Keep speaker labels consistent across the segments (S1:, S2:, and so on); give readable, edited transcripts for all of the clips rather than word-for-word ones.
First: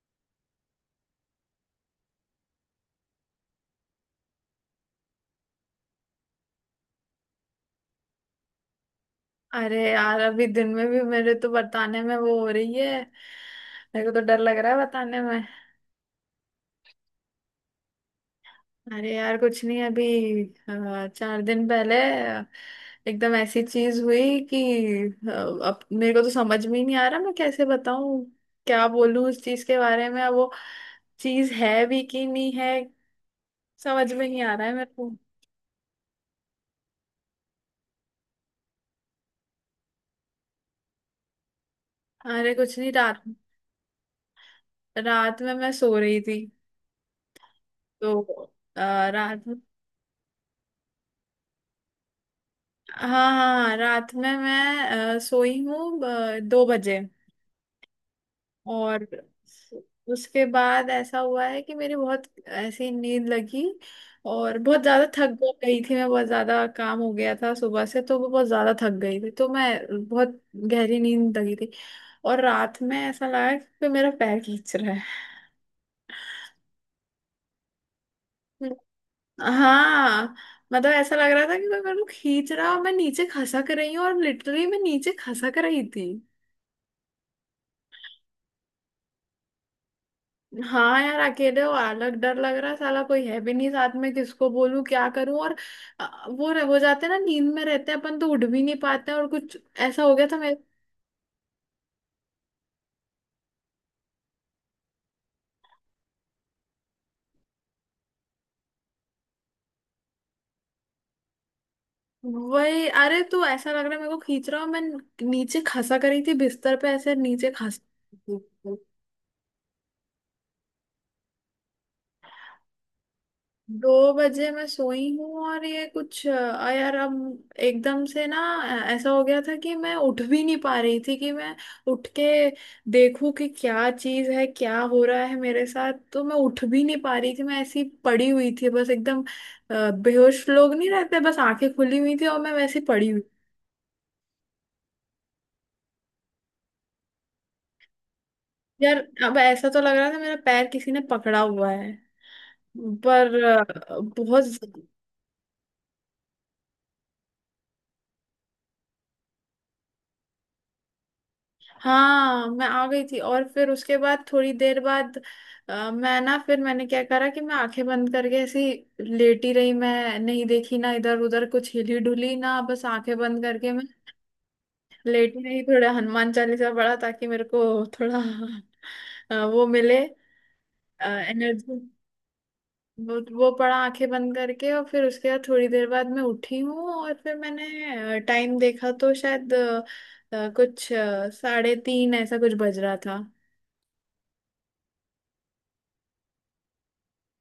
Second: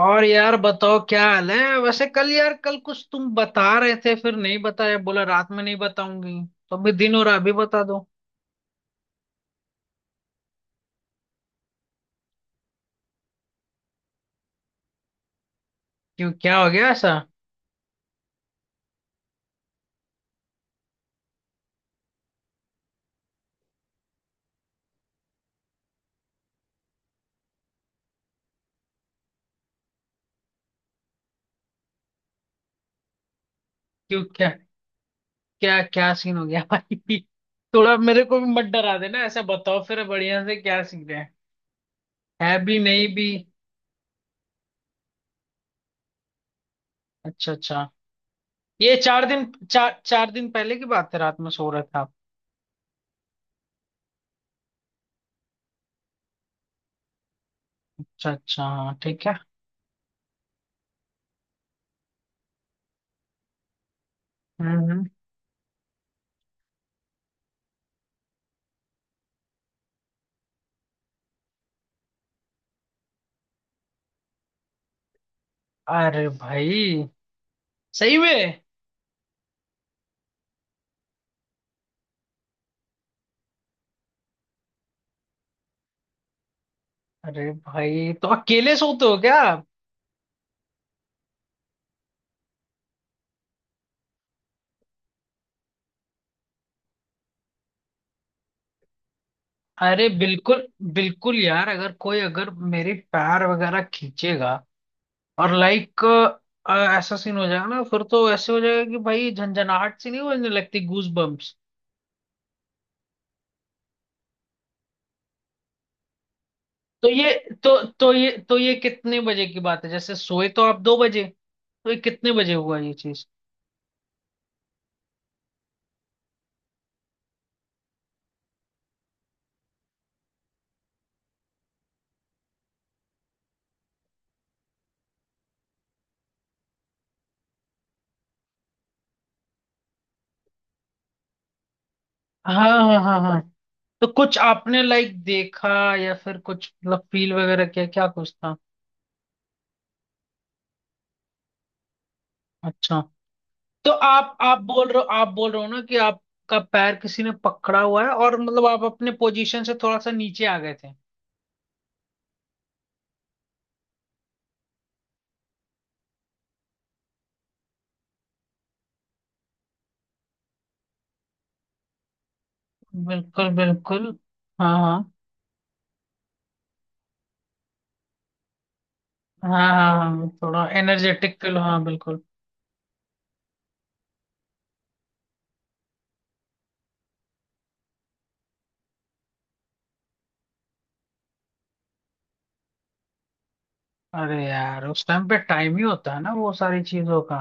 S1: और यार बताओ, क्या हाल है? वैसे कल, यार कल कुछ तुम बता रहे थे, फिर नहीं बताया, बोला रात में नहीं बताऊंगी। तो अभी दिन हो रहा, अभी बता दो।
S2: अरे यार अभी दिन में भी मेरे तो बताने में वो हो रही है। मेरे को तो डर लग रहा है बताने में।
S1: क्यों, क्या हो गया ऐसा?
S2: अरे यार कुछ नहीं अभी। चार दिन पहले अ, एकदम ऐसी चीज हुई कि अ, अब मेरे को तो समझ में ही नहीं आ रहा, मैं कैसे बताऊं, क्या बोलूं उस चीज के बारे में। अब वो चीज है भी कि नहीं है, समझ
S1: क्यों?
S2: में नहीं
S1: क्या
S2: आ रहा है मेरे को।
S1: क्या क्या सीन हो गया भाई? थोड़ा मेरे को भी मत डरा देना, ऐसा बताओ फिर बढ़िया से क्या सीन है।
S2: अरे
S1: है भी
S2: कुछ नहीं।
S1: नहीं
S2: रात
S1: भी?
S2: रात में मैं सो रही थी।
S1: अच्छा, अच्छा।
S2: तो अ,
S1: ये चार
S2: रात
S1: दिन चार 4 दिन पहले की बात है, रात में सो रहे थे आप?
S2: हाँ, हाँ, रात में मैं सोई हूँ 2 बजे।
S1: अच्छा अच्छा, हाँ
S2: और
S1: ठीक है।
S2: उसके बाद ऐसा हुआ है कि मेरी बहुत ऐसी नींद लगी, और बहुत
S1: हम्म,
S2: ज्यादा थक गई थी। मैं बहुत ज्यादा काम हो गया था सुबह से, तो वो बहुत ज्यादा थक गई थी, तो मैं बहुत गहरी नींद लगी थी। और रात में ऐसा लगा कि मेरा पैर खींच रहा है।
S1: अरे भाई, सही में?
S2: हाँ। मतलब ऐसा लग रहा था कि कोई मेरे को खींच रहा है और मैं नीचे खसक रही हूँ, और लिटरली मैं नीचे खसक रही थी।
S1: अरे भाई, तो अकेले सोते हो क्या?
S2: हाँ यार, अकेले हो अलग डर लग रहा है, साला कोई है भी नहीं साथ में, किसको बोलूं क्या करूं। और वो हो जाते हैं ना, नींद में रहते हैं अपन, तो उठ भी नहीं पाते हैं, और कुछ ऐसा
S1: अरे,
S2: हो गया था मैं।
S1: बिल्कुल। बिल्कुल यार, अगर कोई अगर मेरे पैर वगैरह खींचेगा और लाइक ऐसा सीन हो जाएगा ना, फिर तो ऐसे हो जाएगा कि भाई झंझनाहट सी नहीं होने लगती, गूज बम्प्स।
S2: वही, अरे तू, ऐसा लग रहा है मेरे को खींच रहा हूँ मैं नीचे। खसा करी थी बिस्तर पे,
S1: तो
S2: ऐसे
S1: ये
S2: नीचे खस।
S1: तो ये कितने बजे की बात है? जैसे सोए तो आप 2 बजे? तो ये कितने बजे हुआ ये चीज?
S2: 2 बजे मैं सोई हूँ और ये कुछ यार, अब एकदम से ना ऐसा हो गया था कि मैं उठ भी नहीं पा रही थी कि मैं उठ के देखूं कि क्या चीज़ है, क्या हो रहा है मेरे साथ। तो मैं उठ भी नहीं पा रही थी, मैं ऐसी पड़ी हुई थी बस एकदम, बेहोश लोग नहीं रहते, बस आंखें खुली हुई थी और मैं
S1: हाँ
S2: वैसी
S1: हाँ
S2: पड़ी
S1: हाँ
S2: हुई।
S1: हाँ। तो कुछ आपने लाइक देखा या फिर कुछ मतलब फील वगैरह किया, क्या कुछ था?
S2: यार अब ऐसा तो लग रहा था मेरा पैर किसी ने पकड़ा हुआ है,
S1: अच्छा।
S2: पर
S1: तो आप
S2: बहुत।
S1: आप बोल रहे हो, आप बोल रहे हो ना कि आपका पैर किसी ने पकड़ा हुआ है और मतलब आप अपने पोजीशन से थोड़ा सा नीचे आ गए थे?
S2: हाँ मैं आ गई थी, और फिर उसके बाद थोड़ी देर बाद मैं ना, फिर मैंने क्या करा कि मैं आंखें बंद करके ऐसी लेटी रही। मैं नहीं देखी ना इधर उधर, कुछ हिली डुली ना, बस आंखें बंद
S1: बिल्कुल,
S2: करके मैं
S1: बिल्कुल। हाँ हाँ
S2: लेटी रही। थोड़ा हनुमान चालीसा पढ़ा ताकि मेरे को थोड़ा
S1: हाँ
S2: वो
S1: हाँ हाँ
S2: मिले,
S1: हाँ। थोड़ा एनर्जेटिक फील,
S2: एनर्जी।
S1: हाँ बिल्कुल।
S2: वो पढ़ा आंखें बंद करके, और फिर उसके बाद थोड़ी देर बाद मैं उठी हूँ और फिर मैंने टाइम देखा, तो शायद कुछ 3:30 ऐसा कुछ बज रहा था।
S1: अरे यार, उस टाइम पे टाइम ही होता है ना वो सारी चीजों का।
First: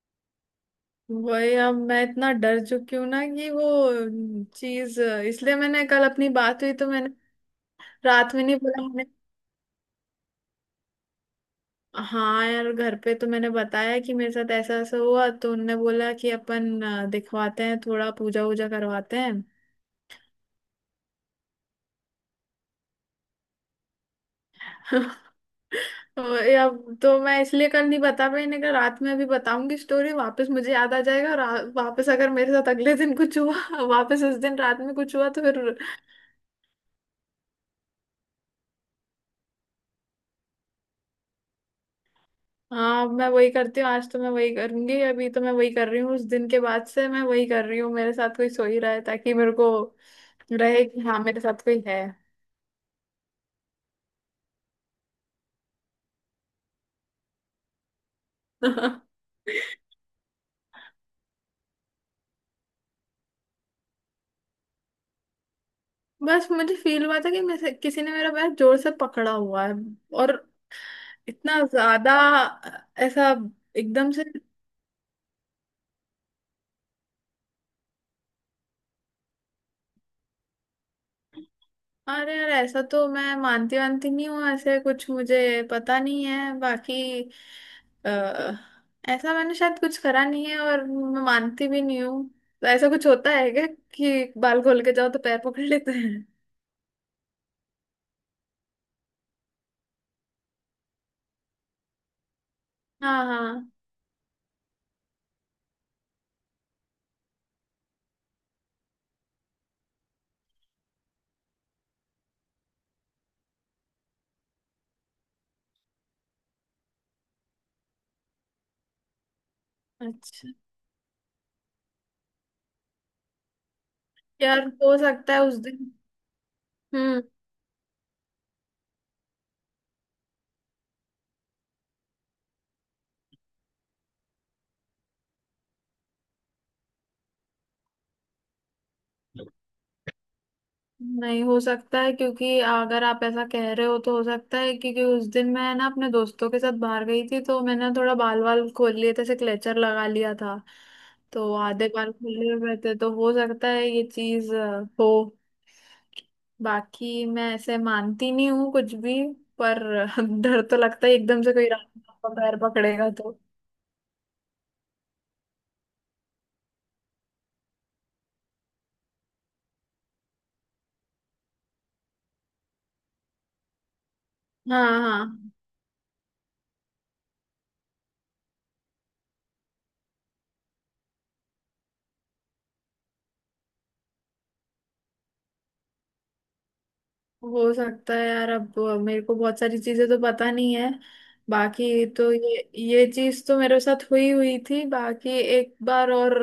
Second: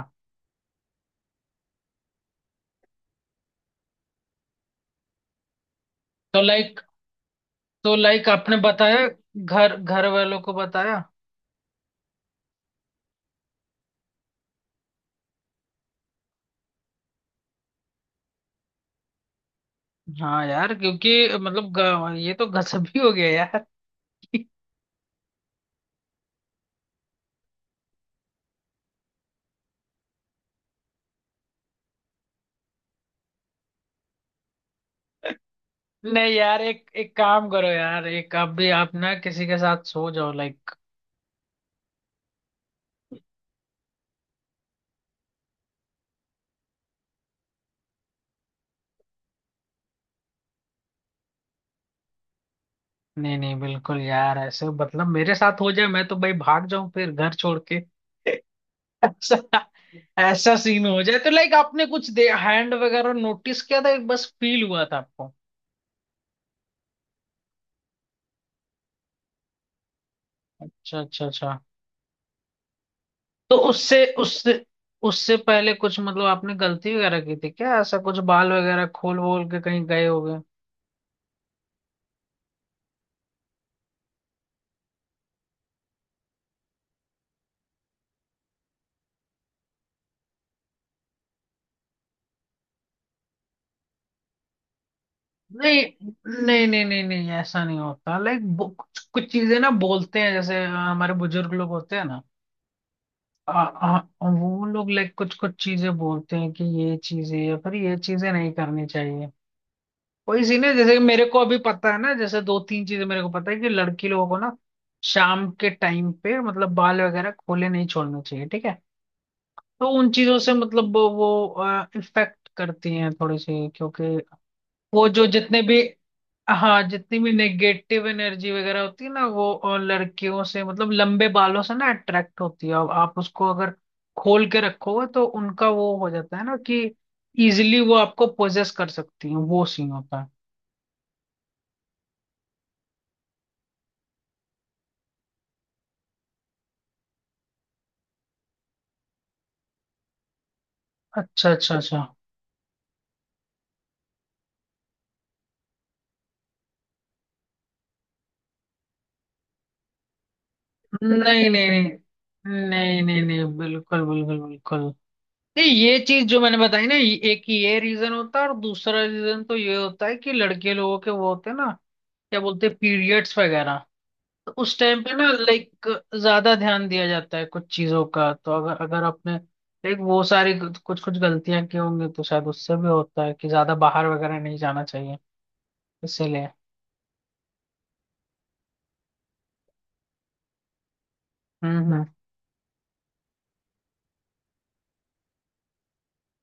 S2: वही, अब मैं इतना डर चुकी हूँ ना कि वो चीज, इसलिए मैंने कल अपनी
S1: तो
S2: बात हुई
S1: लाइक
S2: तो मैंने
S1: तो लाइक
S2: रात में नहीं
S1: आपने
S2: बोला
S1: बताया,
S2: मैंने।
S1: घर घर वालों को बताया?
S2: हाँ यार, घर पे तो मैंने बताया कि मेरे साथ ऐसा ऐसा हुआ, तो उनने बोला कि अपन दिखवाते हैं, थोड़ा पूजा वूजा करवाते हैं।
S1: हाँ यार, क्योंकि मतलब ये तो गजब ही हो गया यार।
S2: वही, अब तो मैं इसलिए कल नहीं बता पाई, नहीं कहा रात में, अभी बताऊंगी स्टोरी वापस मुझे याद आ जाएगा, और वापस अगर मेरे साथ अगले दिन कुछ हुआ, वापस उस दिन रात में कुछ हुआ तो फिर।
S1: नहीं यार, एक एक काम करो यार, एक आप भी आप ना किसी के साथ सो जाओ लाइक।
S2: हाँ, अब मैं वही करती हूँ, आज तो मैं वही करूंगी, अभी तो मैं वही कर रही हूँ उस दिन के बाद से। मैं वही कर रही हूँ, मेरे साथ कोई सो ही रहा है, ताकि मेरे को रहे कि हाँ मेरे साथ कोई है।
S1: नहीं नहीं, बिल्कुल यार, ऐसे मतलब मेरे साथ हो जाए मैं तो भाई भाग जाऊं फिर घर छोड़ के। ऐसा ऐसा सीन हो जाए तो लाइक आपने कुछ दे हैंड वगैरह नोटिस किया था, बस फील हुआ था आपको?
S2: बस मुझे फील हुआ था कि किसी ने मेरा पैर जोर से पकड़ा हुआ है, और
S1: अच्छा, अच्छा, अच्छा।
S2: इतना ज्यादा, ऐसा
S1: तो उससे
S2: एकदम से।
S1: उससे उससे पहले कुछ मतलब आपने गलती वगैरह की थी क्या? ऐसा कुछ बाल वगैरह खोल वोल के कहीं गए होगे?
S2: अरे यार, ऐसा तो मैं मानती वानती नहीं हूँ, ऐसे कुछ मुझे पता नहीं है। बाकी अ, ऐसा मैंने शायद कुछ करा नहीं है, और मैं मानती भी नहीं हूँ। तो ऐसा कुछ होता है क्या कि बाल खोल के जाओ तो पैर पकड़
S1: नहीं,
S2: लेते हैं?
S1: नहीं, नहीं, नहीं, नहीं, ऐसा नहीं होता लाइक। कुछ कुछ चीजें ना बोलते हैं, जैसे हमारे बुजुर्ग लोग होते हैं ना।
S2: हाँ,
S1: आ,
S2: हाँ,
S1: आ, वो लोग लाइक कुछ कुछ चीजें बोलते हैं कि ये चीजें या फिर ये चीजें नहीं करनी चाहिए। वही सीन है, जैसे कि मेरे को अभी पता है ना, जैसे दो तीन चीजें मेरे को पता है कि लड़की लोगों को ना शाम के टाइम पे मतलब बाल वगैरह खोले नहीं छोड़ने चाहिए, ठीक है? तो उन चीजों
S2: अच्छा।
S1: से मतलब वो इफेक्ट करती हैं थोड़ी सी, क्योंकि
S2: यार हो
S1: वो जो
S2: सकता है उस
S1: जितने भी
S2: दिन।
S1: हाँ, जितनी
S2: हम्म।
S1: भी नेगेटिव एनर्जी वगैरह होती है ना, वो लड़कियों से मतलब लंबे बालों से ना अट्रैक्ट होती है, अब आप उसको अगर खोल के रखोगे तो उनका वो हो जाता है ना कि इजिली वो आपको पोजेस कर सकती है, वो सीन होता है।
S2: नहीं हो सकता है, क्योंकि अगर आप ऐसा कह रहे हो तो हो सकता है, क्योंकि उस दिन मैं ना अपने दोस्तों के साथ बाहर गई थी, तो मैंने थोड़ा बाल वाल खोल लिए थे, ऐसे क्लेचर लगा लिया था।
S1: अच्छा,
S2: तो
S1: अच्छा,
S2: आधे
S1: अच्छा।
S2: बाल खुले हुए थे, तो हो सकता है ये चीज हो। बाकी मैं ऐसे मानती नहीं हूँ कुछ भी, पर डर तो लगता है,
S1: नहीं,
S2: एकदम
S1: नहीं,
S2: से कोई रात
S1: नहीं,
S2: को पैर
S1: नहीं,
S2: पकड़ेगा
S1: नहीं,
S2: तो।
S1: नहीं बिल्कुल, बिल्कुल, बिल्कुल। नहीं, ये चीज जो मैंने बताई ना, एक ये रीजन होता है और दूसरा रीजन तो ये होता है कि लड़के लोगों के वो होते हैं ना, क्या बोलते हैं, पीरियड्स वगैरह। तो उस
S2: हाँ,
S1: टाइम पे ना
S2: हाँ,
S1: लाइक ज्यादा ध्यान दिया जाता है कुछ चीजों का, तो अगर अगर आपने लाइक वो सारी कुछ कुछ गलतियां की होंगी तो शायद उससे भी होता है कि ज्यादा बाहर वगैरह नहीं जाना चाहिए, इसीलिए।
S2: हो सकता है यार। अब मेरे को बहुत सारी चीजें तो पता नहीं है,
S1: हम्म, हम्म।
S2: बाकी तो ये चीज तो मेरे साथ हुई हुई थी। बाकी एक बार और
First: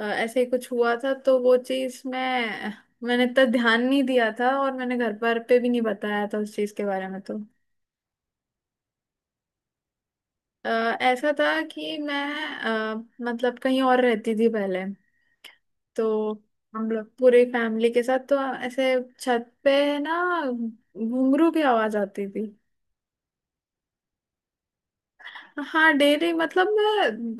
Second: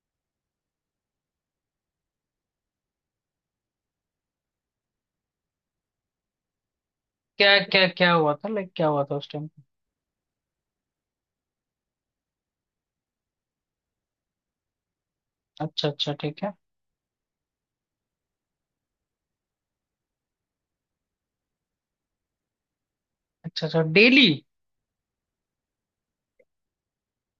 S2: ऐसे ही कुछ हुआ था, तो वो चीज मैंने इतना ध्यान नहीं दिया था, और मैंने घर पर पे भी नहीं बताया था उस चीज के बारे में। तो
S1: क्या क्या क्या हुआ था लाइक, क्या हुआ था उस टाइम?
S2: अ, ऐसा था कि मैं मतलब कहीं और रहती थी पहले।
S1: अच्छा अच्छा,
S2: तो
S1: ठीक है।
S2: हम लोग पूरी फैमिली के साथ तो ऐसे छत पे ना, घुंघरू की आवाज आती थी।
S1: अच्छा अच्छा, डेली?
S2: हाँ डेली, मतलब मैं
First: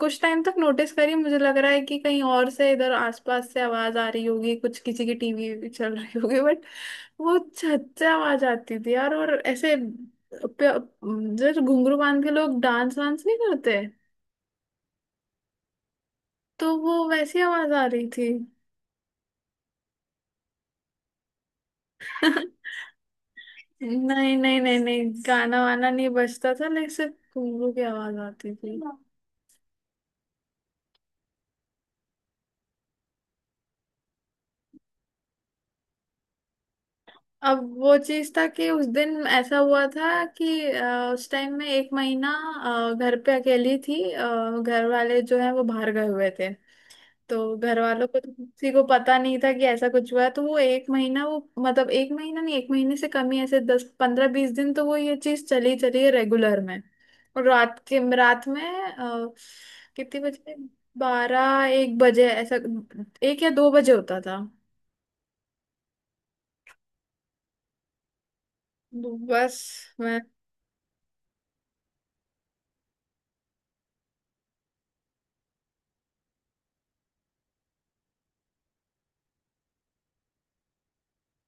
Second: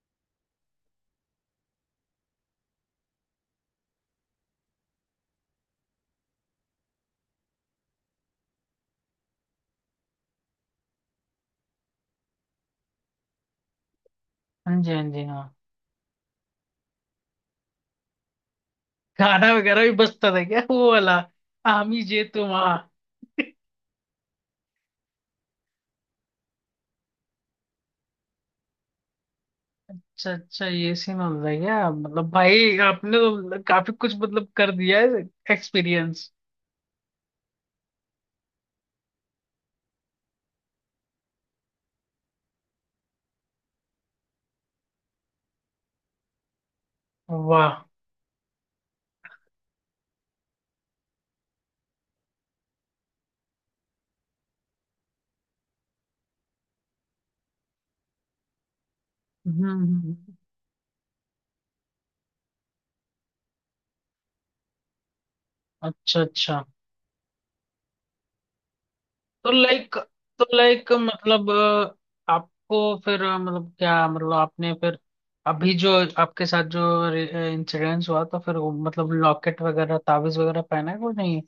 S2: कुछ टाइम तक नोटिस करी, मुझे लग रहा है कि कहीं और से इधर आसपास से आवाज आ रही होगी, कुछ किसी की टीवी चल रही होगी, बट वो छच्चे आवाज आती थी यार। और ऐसे जो घुंघरू बांध के लोग डांस वांस नहीं करते,
S1: हाँ जी, हाँ जी, हाँ।
S2: तो वो वैसी आवाज आ रही थी।
S1: गाना वगैरह भी बजता था क्या, वो वाला आमी जे तुम आ?
S2: नहीं, नहीं, नहीं, नहीं, गाना वाना नहीं बजता था, लेकिन सिर्फ घुंघरू की आवाज आती थी।
S1: अच्छा अच्छा, ये सीन हो रहा है क्या? मतलब भाई आपने तो काफी कुछ मतलब कर दिया है, एक्सपीरियंस।
S2: अब वो चीज था कि उस दिन ऐसा हुआ था कि उस टाइम में 1 महीना घर पे अकेली थी। घर वाले जो है वो बाहर गए हुए थे, तो
S1: वाह।
S2: घर वालों को तो किसी को पता नहीं था कि ऐसा कुछ हुआ है। तो वो 1 महीना, वो मतलब 1 महीना नहीं, 1 महीने से कम ही, ऐसे 10-15-20 दिन तो वो ये चीज चली चली है रेगुलर में। और रात के रात में अ,
S1: हम्म हम्म,
S2: कितने
S1: हम्म।
S2: बजे, 12-1 बजे ऐसा, 1 या 2 बजे होता था
S1: अच्छा, अच्छा। तो
S2: बस
S1: लाइक
S2: मैं।
S1: तो लाइक मतलब आपको फिर मतलब क्या, मतलब आपने फिर अभी जो आपके साथ जो इंसिडेंस हुआ तो फिर वो मतलब लॉकेट वगैरह ताबीज वगैरह पहना है वो नहीं?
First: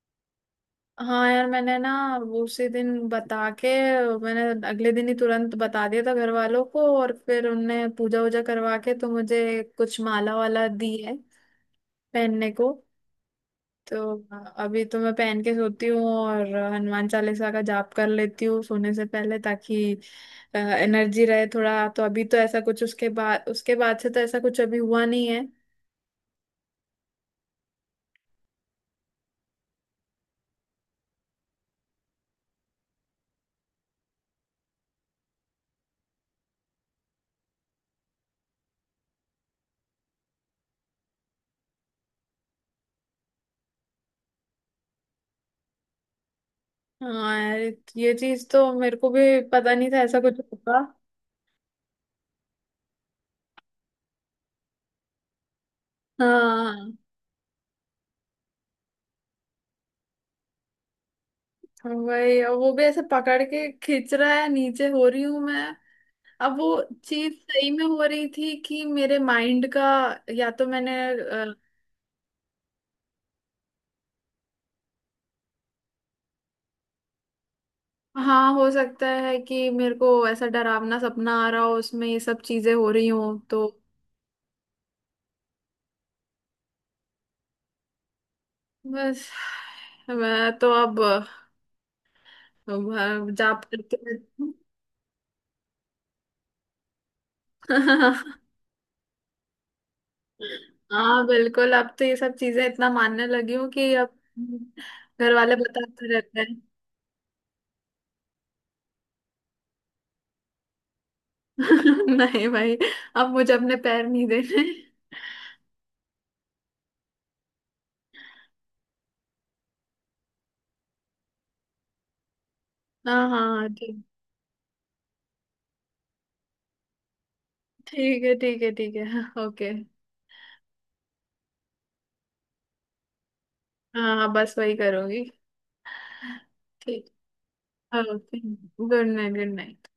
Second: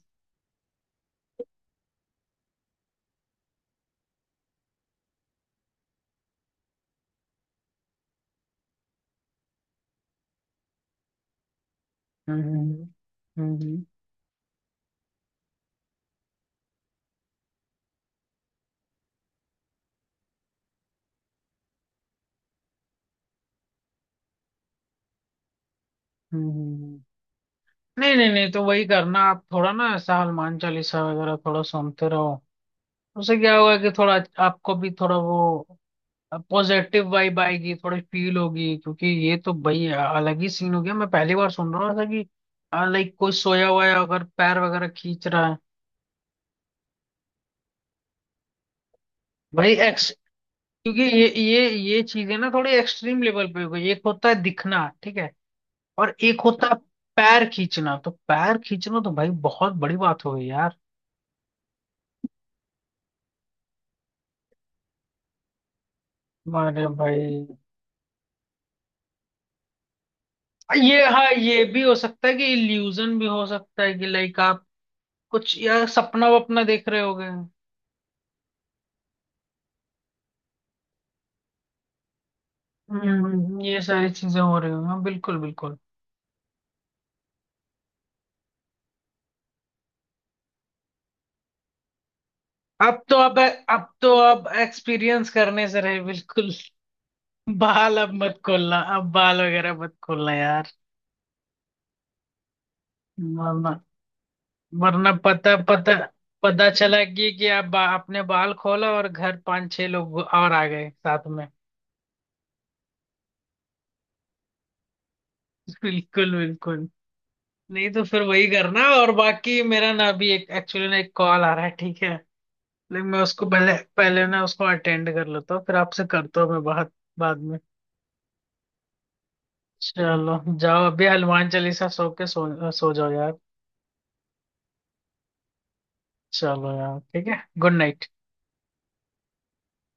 S2: हाँ यार, मैंने ना वो उसी दिन बता के, मैंने अगले दिन ही तुरंत बता दिया था घर वालों को, और फिर उनने पूजा वूजा करवा के तो मुझे कुछ माला वाला दी है पहनने को।
S1: हम्म, हम्म हम्म,
S2: तो अभी तो मैं पहन के सोती हूँ और हनुमान चालीसा का जाप कर लेती हूँ सोने से पहले, ताकि एनर्जी रहे थोड़ा। तो अभी तो ऐसा कुछ उसके बाद, उसके बाद से तो ऐसा कुछ अभी हुआ नहीं है।
S1: हम्म, हम्म। नहीं, नहीं, नहीं, तो वही करना। आप थोड़ा ना ऐसा हनुमान चालीसा वगैरह थोड़ा सुनते रहो, उससे क्या होगा कि थोड़ा आपको भी थोड़ा वो, अब पॉजिटिव वाइब आएगी, थोड़ी फील होगी। क्योंकि ये तो भाई अलग ही सीन हो गया, मैं पहली बार सुन रहा हूँ ऐसा कि लाइक कोई सोया हुआ है अगर पैर वगैरह खींच रहा है।
S2: हाँ यार, ये चीज तो मेरे को भी
S1: भाई
S2: पता नहीं था
S1: एक्स
S2: ऐसा कुछ होगा।
S1: क्योंकि ये चीजें ना थोड़ी एक्सट्रीम लेवल पे हो गई। एक होता है दिखना, ठीक है, और एक होता है
S2: हाँ।
S1: पैर खींचना। तो पैर खींचना तो भाई बहुत बड़ी बात हो गई यार।
S2: वही, और वो भी ऐसे पकड़ के खींच रहा है, नीचे हो रही हूं मैं। अब वो
S1: अरे
S2: चीज
S1: भाई।
S2: सही में हो रही थी कि मेरे माइंड का, या तो मैंने
S1: ये हाँ, ये भी हो सकता है कि इल्यूजन भी हो सकता है कि लाइक आप कुछ यार सपना वपना देख रहे होगे।
S2: हाँ, हो सकता है कि मेरे को ऐसा डरावना सपना आ रहा हो, उसमें ये सब चीजें हो रही हो तो।
S1: ये सारी चीजें हो रही हैं, हाँ, बिल्कुल, बिल्कुल।
S2: बस मैं तो अब
S1: अब तो अब
S2: जाप
S1: अब तो
S2: करके।
S1: अब एक्सपीरियंस करने से रहे, बिल्कुल। बाल अब मत खोलना, अब बाल वगैरह मत खोलना यार।
S2: हाँ बिल्कुल, अब तो ये सब चीजें इतना मानने लगी हूँ
S1: वरना
S2: कि अब
S1: वरना
S2: घर
S1: पता
S2: वाले
S1: पता
S2: बताते रहते।
S1: पता चला कि आप आपने बाल खोला और घर पांच छह लोग और आ गए साथ में।
S2: नहीं भाई, अब मुझे अपने पैर नहीं देने।
S1: बिल्कुल, बिल्कुल। नहीं तो फिर वही करना, और बाकी मेरा ना अभी एक एक्चुअली ना एक कॉल आ रहा है, ठीक है? लेकिन मैं
S2: हाँ,
S1: उसको
S2: हाँ,
S1: पहले
S2: ठीक।
S1: पहले ना उसको अटेंड कर लेता हूँ, फिर आपसे करता हूँ मैं बात बाद में।
S2: ठीक है, ठीक है, ठीक है, ओके।
S1: चलो जाओ अभी हनुमान चालीसा, सो जाओ यार।
S2: हाँ, हाँ, बस वही करूंगी।
S1: चलो यार,
S2: ठीक,
S1: ठीक है, good night.
S2: Okay, good night, good night.